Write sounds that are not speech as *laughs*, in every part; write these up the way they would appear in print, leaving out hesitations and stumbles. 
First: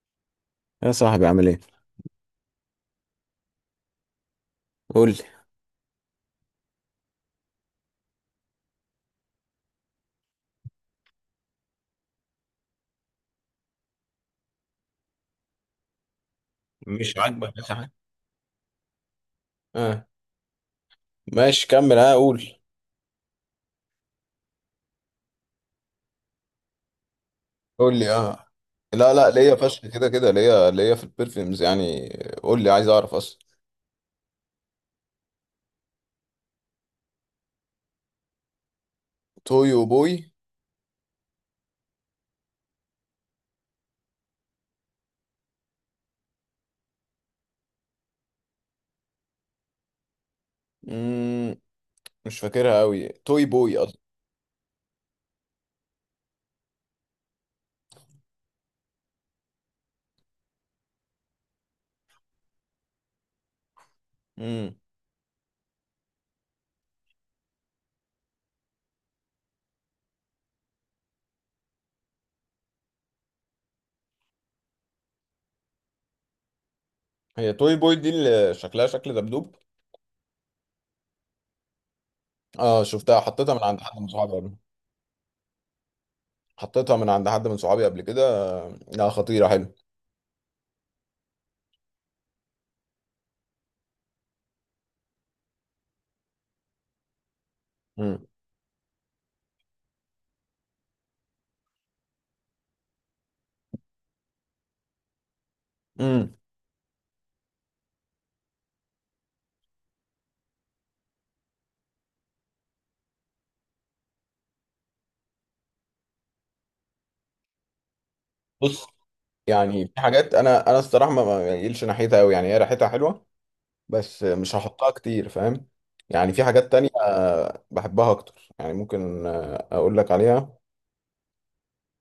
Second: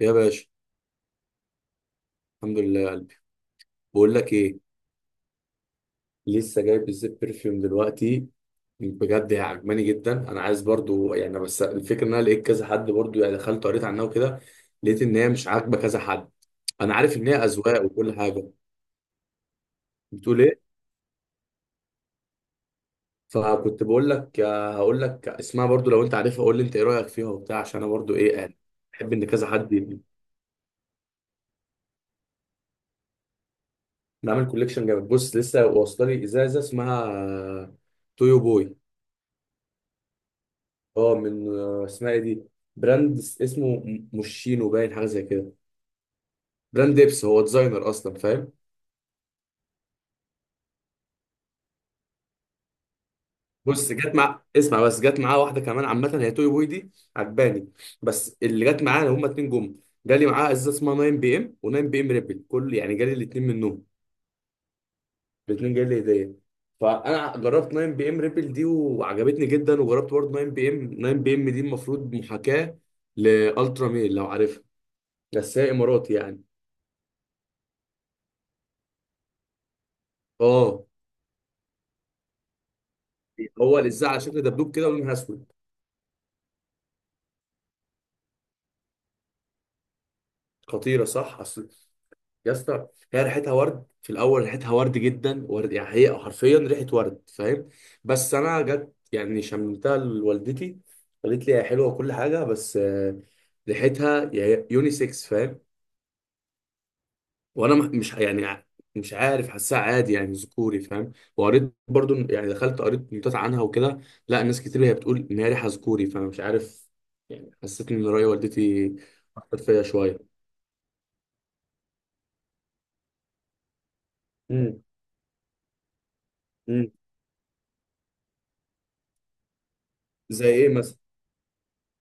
يا باشا، يا صاحبي عامل ايه؟ الحمد لله يا قلبي. بقول لك ايه، قول لي. لسه جايب الزيت برفيوم دلوقتي. بجد هي عجباني جدا، انا عايز برضو يعني، بس الفكره ان انا لقيت كذا حد برضو يعني، دخلت قريت عنها وكده، لقيت ان هي مش عاجبه كذا حد. انا مش عارف ان هي عاجبك يا اذواق صاحبي؟ وكل حاجه. اه. بتقول ايه؟ ماشي، كمل، اه، قول. فكنت بقول لك هقول لك اسمها برضو، لو انت عارفها قول لي انت ايه رايك فيها وبتاع، عشان انا قول لي، برضو ايه اه. يعني بحب لا ان لا كذا ليا حد فشخ، يبني. كده كده ليا في البرفيومز يعني. قول لي، عايز اعرف اصلا. نعمل كوليكشن جامد. بص لسه واصله لي ازازه اسمها تويو بوي، توي وبوي. اه من اسمها ايه دي، براند اسمه موشينو، باين حاجه زي كده، براند ديبس، هو ديزاينر اصلا، فاهم؟ مم. مش فاكرها قوي، توي بوي بص اصلا. جت مع اسمع بس، جت معاه واحده كمان عامه هي توي بوي دي، عجباني، بس اللي جت معانا هما اتنين جم. جالي معاه ازازه اسمها 9 بي ام و9 بي ام ريبل، كل يعني جالي الاتنين منهم، امم. الاتنين جالي هديه. فانا جربت 9 بي ام ريبل دي وعجبتني جدا، وجربت برضه 9 بي ام، 9 بي ام دي المفروض محاكاه لالترا ميل لو عارفها، بس هي اماراتي يعني. هي توي بوي دي اللي شكلها شكل دبدوب؟ اه، اه، شفتها، حطيتها من هو عند حد لزق من على صحابي شكل قبل. دبدوب كده ولونها اسود. حطيتها من عند حد من صحابي قبل كده. لا، خطيرة، حلو. خطيره، صح اصل. يا اسطى هي ريحتها ورد في الاول، ريحتها ورد جدا، ورد يعني، هي حرفيا ريحه ورد، فاهم؟ امم. بس انا جت يعني شممتها لوالدتي، قالت لي هي حلوه وكل حاجه، بس ريحتها يونيسكس، فاهم؟ امم. وانا مش يعني، مش عارف، حاسها عادي يعني ذكوري، فاهم؟ وقريت برضو يعني، دخلت قريت نوتات عنها وكده، لا ناس كتير هي بتقول ان هي ريحه ذكوري، فانا مش عارف يعني. حسيت ان راي بص، والدتي اثر فيا يعني في حاجات شويه. انا الصراحه ما يقلش ناحيتها قوي، يعني هي ريحتها حلوه، بس مش امم. هحطها كتير، فاهم؟ يعني في حاجات تانية امم. بحبها اكتر، يعني ممكن اقول لك زي عليها. ايه مثلا؟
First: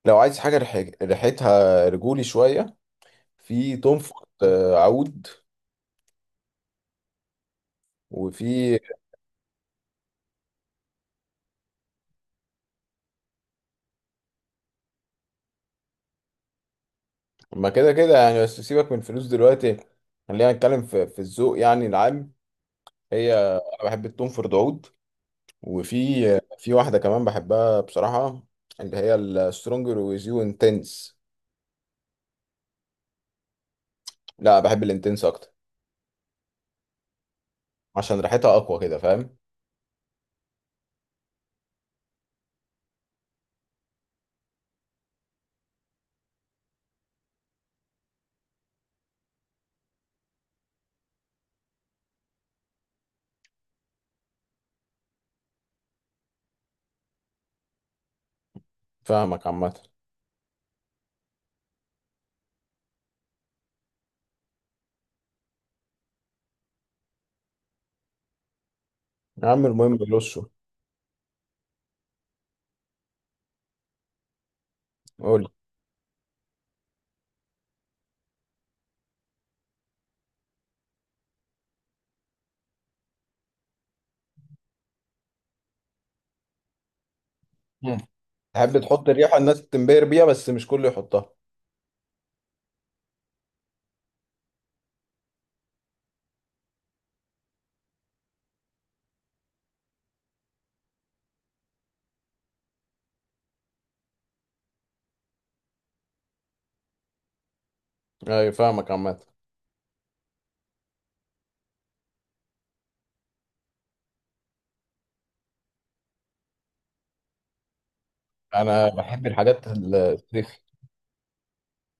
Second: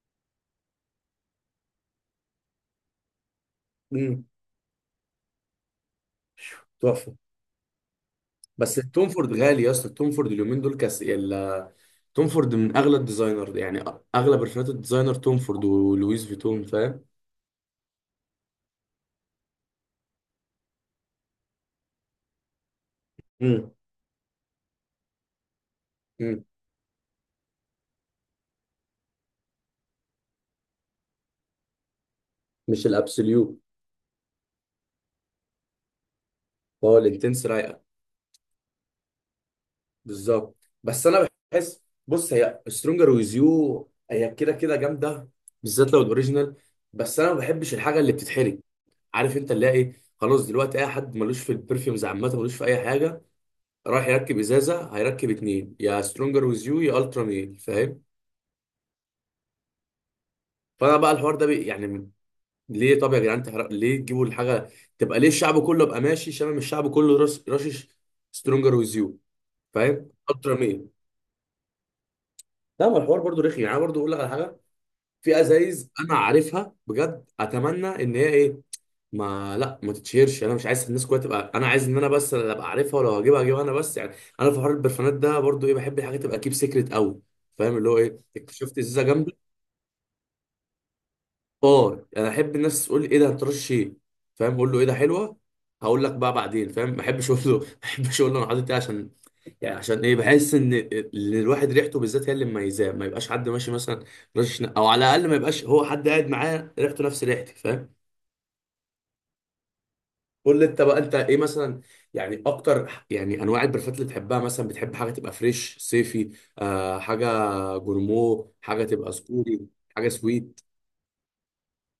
لو عايز حاجة ريحتها رجولي شوية، في توم فورد امم. عود. تحفه. وفي بس التوم فورد غالي يا اسطى، التوم فورد اليومين دول كاس توم فورد من اغلى الديزاينر يعني، اغلى برفانات الديزاينر توم فورد ولويس فيتون، فاهم؟ ما كده كده يعني، بس سيبك من الفلوس دلوقتي. خلينا نتكلم في الذوق يعني العام. هي، امم. انا بحب التوم فورد عود. وفي امم. في واحدة كمان بحبها بصراحة، اللي هي السترونجر ويز يو انتنس. مش الابسوليوت؟ لا، بحب الانتنس اكتر، هو الانتنس رايقه. عشان ريحتها اقوى كده، فاهم؟ بالظبط. بس انا بحس، بص هي سترونجر ويز يو هي كده كده جامده، بالذات لو الاوريجينال، بس انا ما بحبش الحاجه اللي بتتحرق. عارف انت اللي هي ايه، خلاص دلوقتي اي حد ملوش في البرفيومز عامه ملوش في اي حاجه، رايح يركب ازازه هيركب اتنين، يا سترونجر ويز يو يا الترا ميل، فاهم؟ فاهمك عامة. فانا بقى الحوار ده بي يعني، ليه؟ طب يا جدعان تحرق، ليه تجيبوا الحاجه تبقى ليه الشعب كله يبقى ماشي شامم، الشعب كله راس رشش سترونجر ويز يو. يا عم المهم فاهم؟ رشه. الترا ميل. لا ما الحوار برضو رخي يعني، انا برضو اقول لك على حاجه. في قول لي. ازايز انا عارفها بجد اتمنى ان هي ايه، ما تتشهرش، انا مش عايز الناس كلها تبقى، انا عايز ان انا بس اللي ابقى عارفها، ولو هجيبها هجيبها انا بس يعني. انا في حوار البرفانات ده برضو ايه، بحب الحاجه تبقى كيب سيكريت قوي، فاهم؟ اللي مم. هو ايه، تحب اكتشفت ازازه تحط الريحه جامده. الناس تنبهر بيها، بس مش كله يحطها. اه انا احب الناس تقول لي ايه ده، هترش ايه؟ فاهم؟ اقول له ايه ده حلوه، هقول لك بقى بعدين، فاهم؟ ما احبش اقول له *laughs* ما احبش اقول له انا حاطط ايه، عشان يعني، عشان ايه، بحس ان الواحد ريحته بالذات هي اللي مميزاه، ما يبقاش حد ماشي مثلا رش، او على الاقل ما يبقاش هو حد قاعد معاه ريحته نفس ريحتي، فاهم؟ اي، فاهمك عامة. قول لي انت بقى، انت ايه مثلا يعني اكتر يعني انواع البرفات اللي تحبها؟ مثلا بتحب حاجه تبقى فريش صيفي، آه، حاجه جورمو، حاجه انا تبقى بحب سكوري، الحاجات حاجه الصيفي، سويت،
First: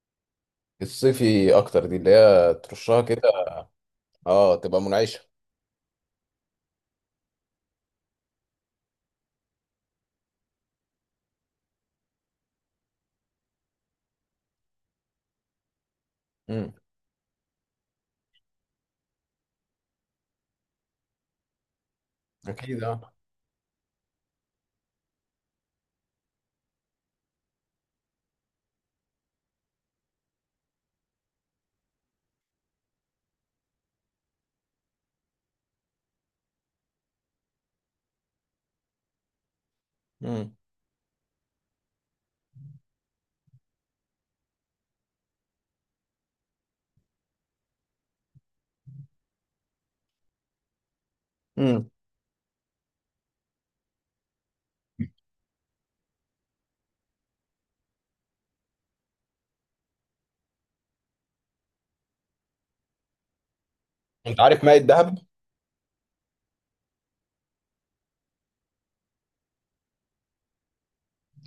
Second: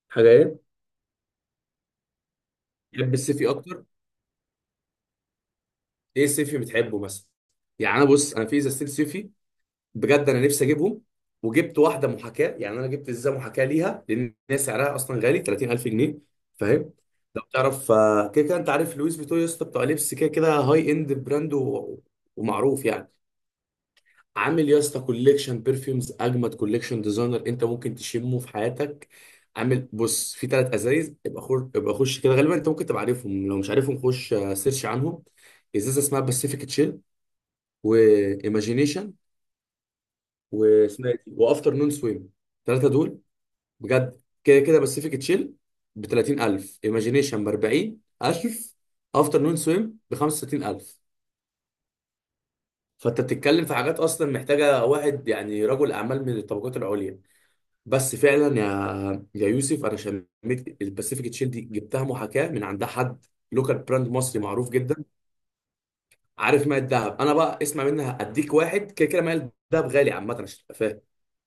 حاجه ايه؟ الصيفي اكتر، دي اللي هي ترشها تحب كده. الصيفي اكتر؟ اه، تبقى منعشه. ايه سيفي بتحبه مثلا؟ يعني انا، بص انا في ازازتين سيفي بجد انا نفسي اجيبهم، وجبت واحده محاكاه، يعني انا جبت ازازه محاكاه ليها لان هي سعرها اصلا غالي، 30,000 جنيه، امم. فاهم؟ لو تعرف كده كده انت عارف لويس فيتو يا اسطى، بتوع لبس كده كده، هاي اند براند اكيد ومعروف يعني، اه. عامل يا اسطى كوليكشن برفيومز اجمد كوليكشن ديزاينر انت ممكن تشمه في حياتك. عامل بص في ثلاث ازايز، ابقى خش ابقى خش كده، غالبا انت ممكن تبقى عارفهم، لو مش عارفهم خش سيرش عنهم. ازازه اسمها باسيفيك تشيل، وايماجينيشن، امم. واسمها إيه دي؟ وافتر نون سويم. الثلاثه دول بجد، كده كده باسيفيك تشيل ب 30,000، ايماجينيشن ب 40,000، افتر نون سويم ب 65,000. امم. فانت بتتكلم في حاجات اصلا محتاجه واحد يعني رجل اعمال من الطبقات العليا. بس فعلا يا يوسف، انا شميت الباسيفيك تشيل دي، جبتها محاكاه من عند حد، لوكال براند انت مصري عارف معروف ماء جدا. الدهب؟ عارف ماء الذهب؟ انا بقى اسمع منها، اديك واحد كده كده، ماء الذهب غالي عامه عشان تبقى فاهم،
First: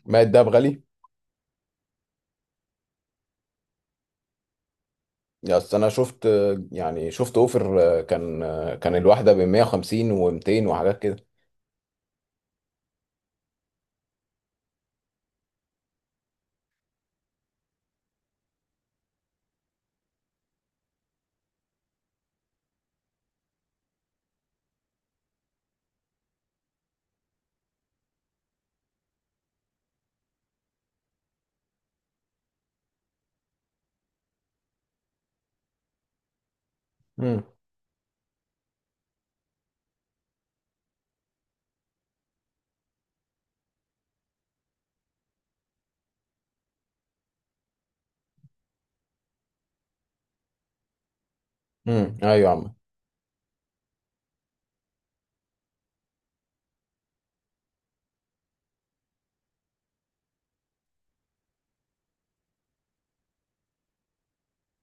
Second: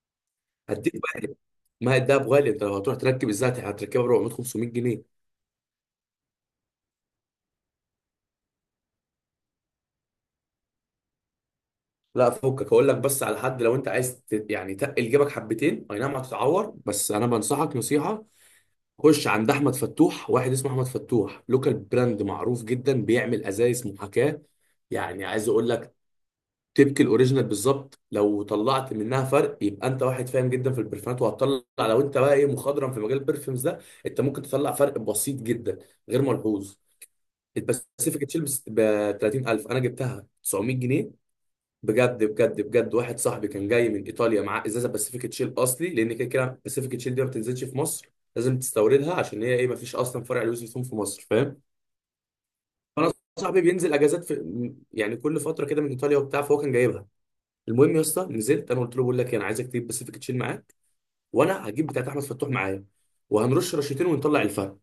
ماء الدهب غالي. هديك بقى. ما هي الدهب غالي، انت لو هتروح تركب الزيت هتركبها ب 400 500 جنيه. يا اصل انا شفت، يعني شفت اوفر، كان الواحده ب 150 و200 وحاجات كده. لا فكك، هقول لك بس على حد، لو انت عايز يعني تقل جيبك حبتين، اي نعم هتتعور، بس انا بنصحك نصيحه، خش عند احمد فتوح، واحد اسمه احمد فتوح لوكال براند معروف جدا بيعمل ازايز محاكاه، يعني عايز اقول لك تبكي الاوريجينال بالظبط. لو طلعت منها فرق يبقى انت واحد فاهم جدا في البرفانات، وهتطلع لو انت بقى ايه، مخضرم في مجال البرفيومز ده، انت ممكن تطلع فرق بسيط جدا، غير ملحوظ. امم. الباسيفيك تشيلبس ب 30,000، انا جبتها 900 جنيه بجد بجد بجد. واحد صاحبي كان جاي من ايطاليا معاه ازازه باسيفيك تشيل اصلي، لان كده كده باسيفيك تشيل دي ما بتنزلش في مصر، لازم تستوردها، عشان هي ايه، ما فيش اصلا فرع لويس فيتون في مصر، فاهم؟ امم. ايوه يا عم. فانا صاحبي بينزل اجازات في يعني كل فتره كده من ايطاليا وبتاع، فهو كان جايبها. المهم يا اسطى نزلت، انا قلت له بقول لك إيه، انا عايزك تجيب باسيفيك تشيل معاك، وانا هجيب بتاعت احمد فتوح معايا، وهنرش رشتين ونطلع الفرق.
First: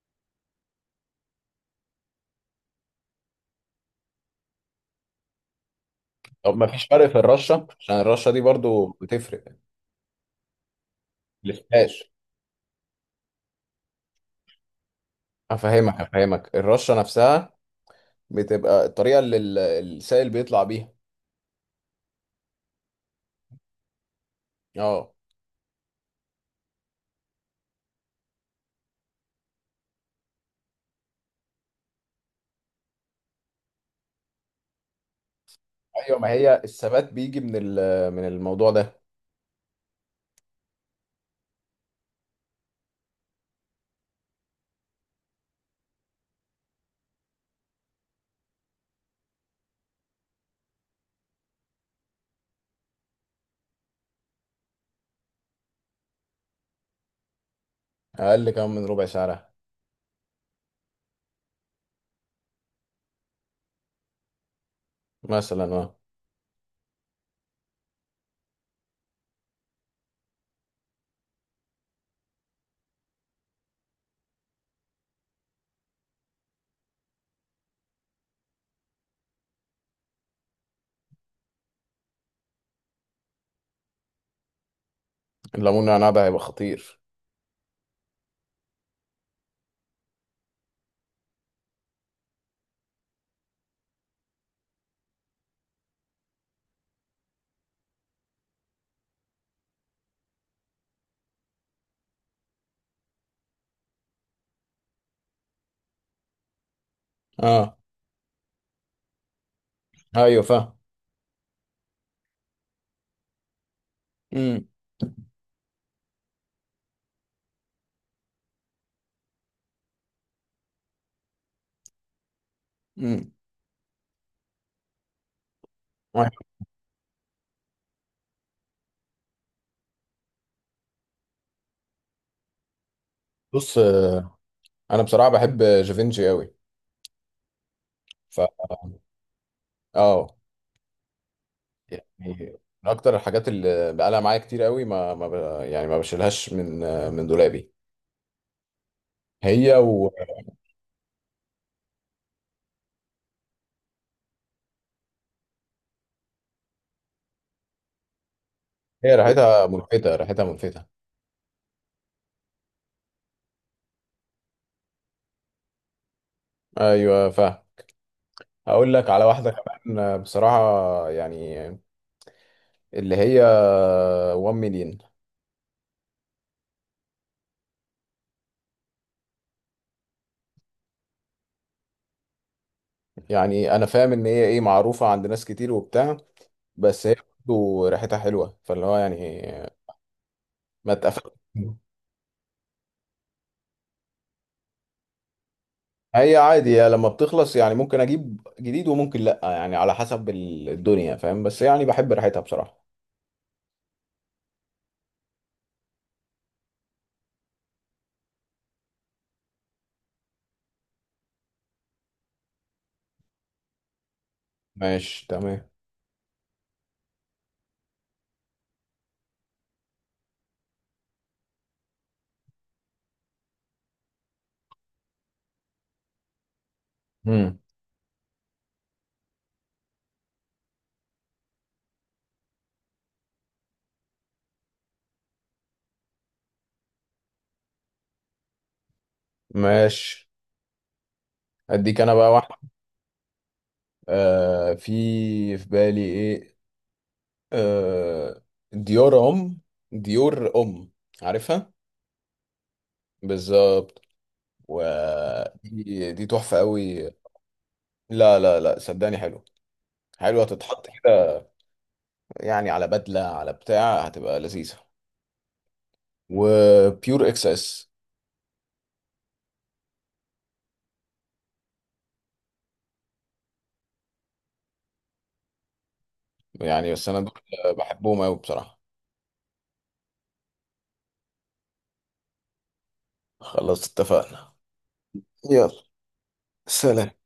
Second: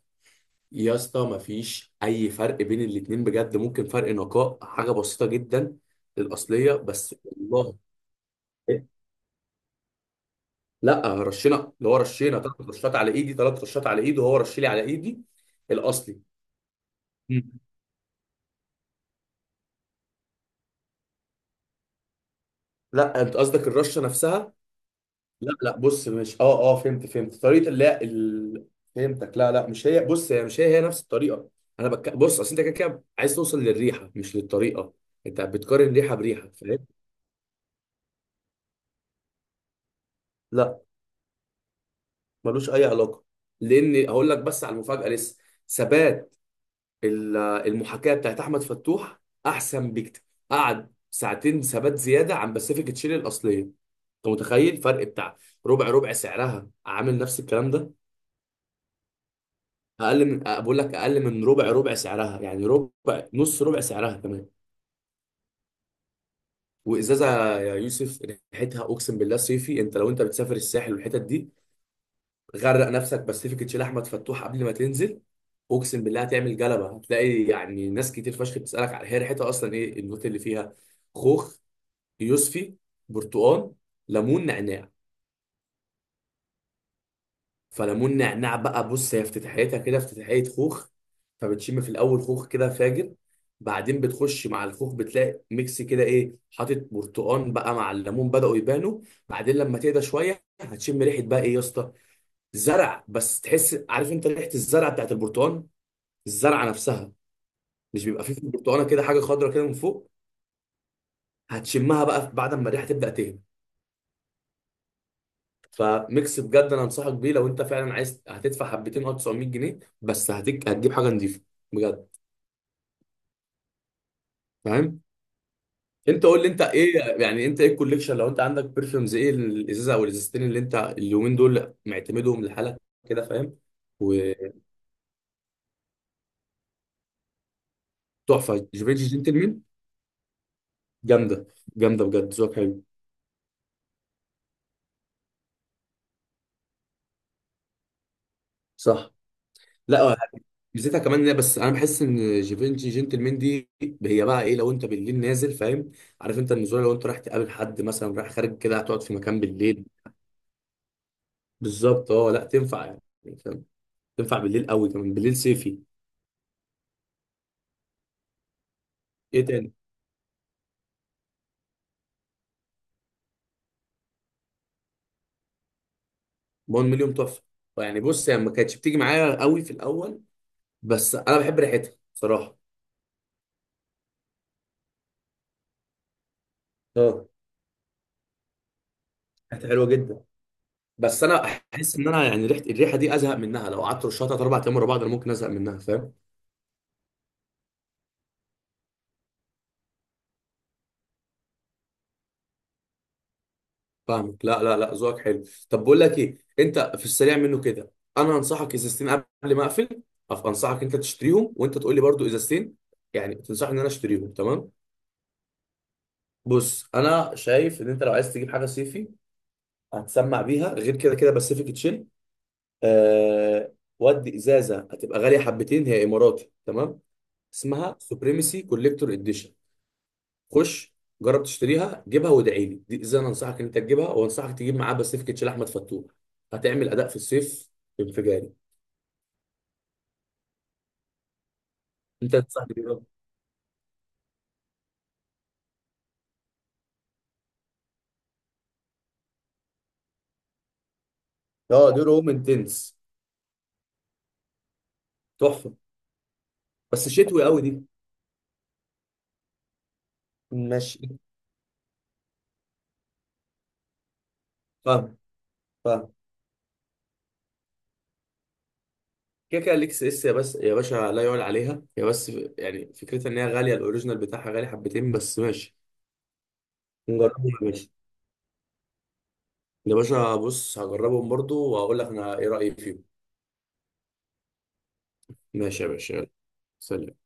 يا اسطى مفيش اي فرق بين الاتنين بجد، ممكن فرق نقاء حاجه بسيطه جدا طب ما للاصليه، فيش فرق بس في الرشه؟ والله. عشان الرشه دي إيه؟ برضو بتفرق. لا رشينا، اللي هو الاسفاش. رشينا ثلاث رشات على ايدي، ثلاث رشات على ايده، وهو رش لي على ايدي افهمك الاصلي. افهمك الرشه مم. نفسها. بتبقى الطريقه اللي السائل بيطلع بيها. لا انت قصدك الرشه نفسها. اه. لا لا بص، مش اه اه فهمت فهمت طريقه، لا ال... فهمتك. لا لا مش هي، بص هي مش هي نفس الطريقه. انا بص اصل انت كده كده عايز توصل للريحه مش للطريقه، انت بتقارن ريحه ايوه، ما بريحه، هي فاهم؟ الثبات بيجي من الموضوع ده. لا ملوش اي علاقه، لان هقول لك بس على المفاجاه لسه، ثبات المحاكاه بتاعت احمد فتوح احسن بكتير، قعد ساعتين ثبات زياده عن باسيفيك تشيلي الاصليه. انت متخيل؟ فرق بتاع ربع، ربع سعرها عامل نفس الكلام ده. اقل كمان من ربع سعرها، اقل من، بقول لك اقل من ربع، ربع سعرها يعني، ربع نص ربع سعرها كمان. مثلا. اه. وازازه يا يوسف ريحتها اقسم بالله صيفي، انت لو انت بتسافر الساحل والحتت دي، غرق نفسك باسيفيك تشيل احمد فتوح قبل ما تنزل، اقسم بالله هتعمل جلبه، هتلاقي يعني ناس كتير فشخ بتسالك على هي ريحتها اصلا ايه النوت اللي فيها. خوخ، يوسفي، برتقال، ليمون، نعناع. الليمون والنعناع ده هيبقى خطير. فليمون نعناع بقى، بص هي افتتاحيتها كده افتتاحية خوخ، فبتشم في الأول خوخ كده فاجر، بعدين بتخش مع الخوخ بتلاقي ميكس كده، إيه حاطط برتقان بقى مع الليمون، بدأوا يبانوا. بعدين لما تهدى شوية هتشم ريحة بقى إيه يا اسطى، زرع بس، تحس، عارف أنت ريحة الزرع بتاعت البرتقان، الزرعة نفسها، اه، مش بيبقى فيه في البرتقانة كده حاجة خضرا كده من فوق، ايوه فاهم. هتشمها بقى بعد ما الريحة تبدأ تهدى. امم. فميكس بجد انا انصحك بيه، لو انت فعلا عايز، هتدفع حبتين او 900 جنيه بس هتجيب حاجه نظيفه، بجد امم. فاهم. انت قول لي انت ايه يعني، انت ايه الكوليكشن؟ لو انت عندك برفيومز، ايه الازازه او الازازتين اللي انت اليومين دول معتمدهم لحالك كده، فاهم؟ بص، وتحفه. انا بصراحه بحب جافينجي قوي. ف جيفيتش جنتلمان، اه، جامده. جامده يعني بجد ذوقك حلو. من اكتر الحاجات اللي بقالها معايا كتير قوي، ما ما ب... يعني ما بشيلهاش من دولابي. صح. هي لا وهي، ميزتها كمان، إن بس انا بحس ان جيفينشي جنتلمان دي، هي بقى ايه، لو انت بالليل نازل، فاهم؟ عارف انت النزول، لو انت رايح تقابل حد مثلا، رايح خارج كده، هتقعد في مكان ريحتها بالليل، ملفتة، ريحتها ملفتة. بالظبط اه، لا تنفع يعني، فاهم؟ تنفع بالليل قوي، كمان بالليل صيفي. ايوه فاهم. هقول لك على ايه واحده تاني؟ كمان بصراحه، يعني اللي هي 1 مليون. 1 مليون، تحفه. يعني بص هي يعني ما كانتش بتيجي معايا قوي في الاول، بس انا بحب ريحتها بصراحه. يعني انا فاهم ان هي ايه معروفه عند ناس كتير وبتاع، بس هي اه برضه ريحتها حلوه، فاللي هو يعني ريحتها حلوه جدا، ما بس اتقفلش. انا احس ان انا يعني ريحه، الريحه دي ازهق منها لو قعدت رشها تلات اربع ايام ورا بعض، انا ممكن ازهق منها، فاهم؟ هي عادي يا، لما بتخلص يعني ممكن اجيب جديد وممكن لا، يعني على حسب الدنيا، فاهم؟ بس يعني بحب ريحتها بصراحه. فاهمك. لا لا لا، ذوقك حلو. طب بقول لك ايه، انت في السريع منه كده، انا انصحك ازازتين قبل ما اقفل، انصحك انت تشتريهم، وانت تقول لي برضو ازازتين، يعني تنصحني ان انا اشتريهم، تمام؟ ماشي تمام. بص انا شايف ان انت لو عايز تجيب حاجه صيفي، هتسمع بيها غير كده كده باسيفيك تشيل، آه، ودي ازازه هتبقى غاليه حبتين هي اماراتي، تمام؟ امم. اسمها سوبريمسي كوليكتور اديشن. خش جرب تشتريها، جيبها وادعي لي، دي ازازه انا انصحك ان انت تجيبها، وانصحك تجيب معاه باسيفيك تشيل احمد فتوح، هتعمل اداء في الصيف انفجاري. ماشي. اديك انا بقى انت واحده. تنصحني بيها؟ في بالي ايه. آه ديار ام ديور ام، عارفها؟ اه دي روم انتنس. بالظبط. تحفه، ودي تحفة بس قوي. شتوي قوي دي. لا لا لا، صدقني حلو، حلوة تتحط ماشي. كده، يعني على بدلة على بتاع هتبقى لذيذة. فاهم، فاهم. وبيور اكس اس. كده كده الاكس اس يا بس يا باشا لا يعلى عليها هي بس، يعني فكرتها ان هي غاليه، الاوريجينال بتاعها غالي حبتين، بس ماشي يعني بس انا دول نجربهم يا باشا. بحبهم قوي بصراحة. يا باشا بص هجربهم برضو وهقول لك انا ايه رايي فيهم. خلاص، اتفقنا. يلا. ماشي يا باشا، يلا. سلام. سلام.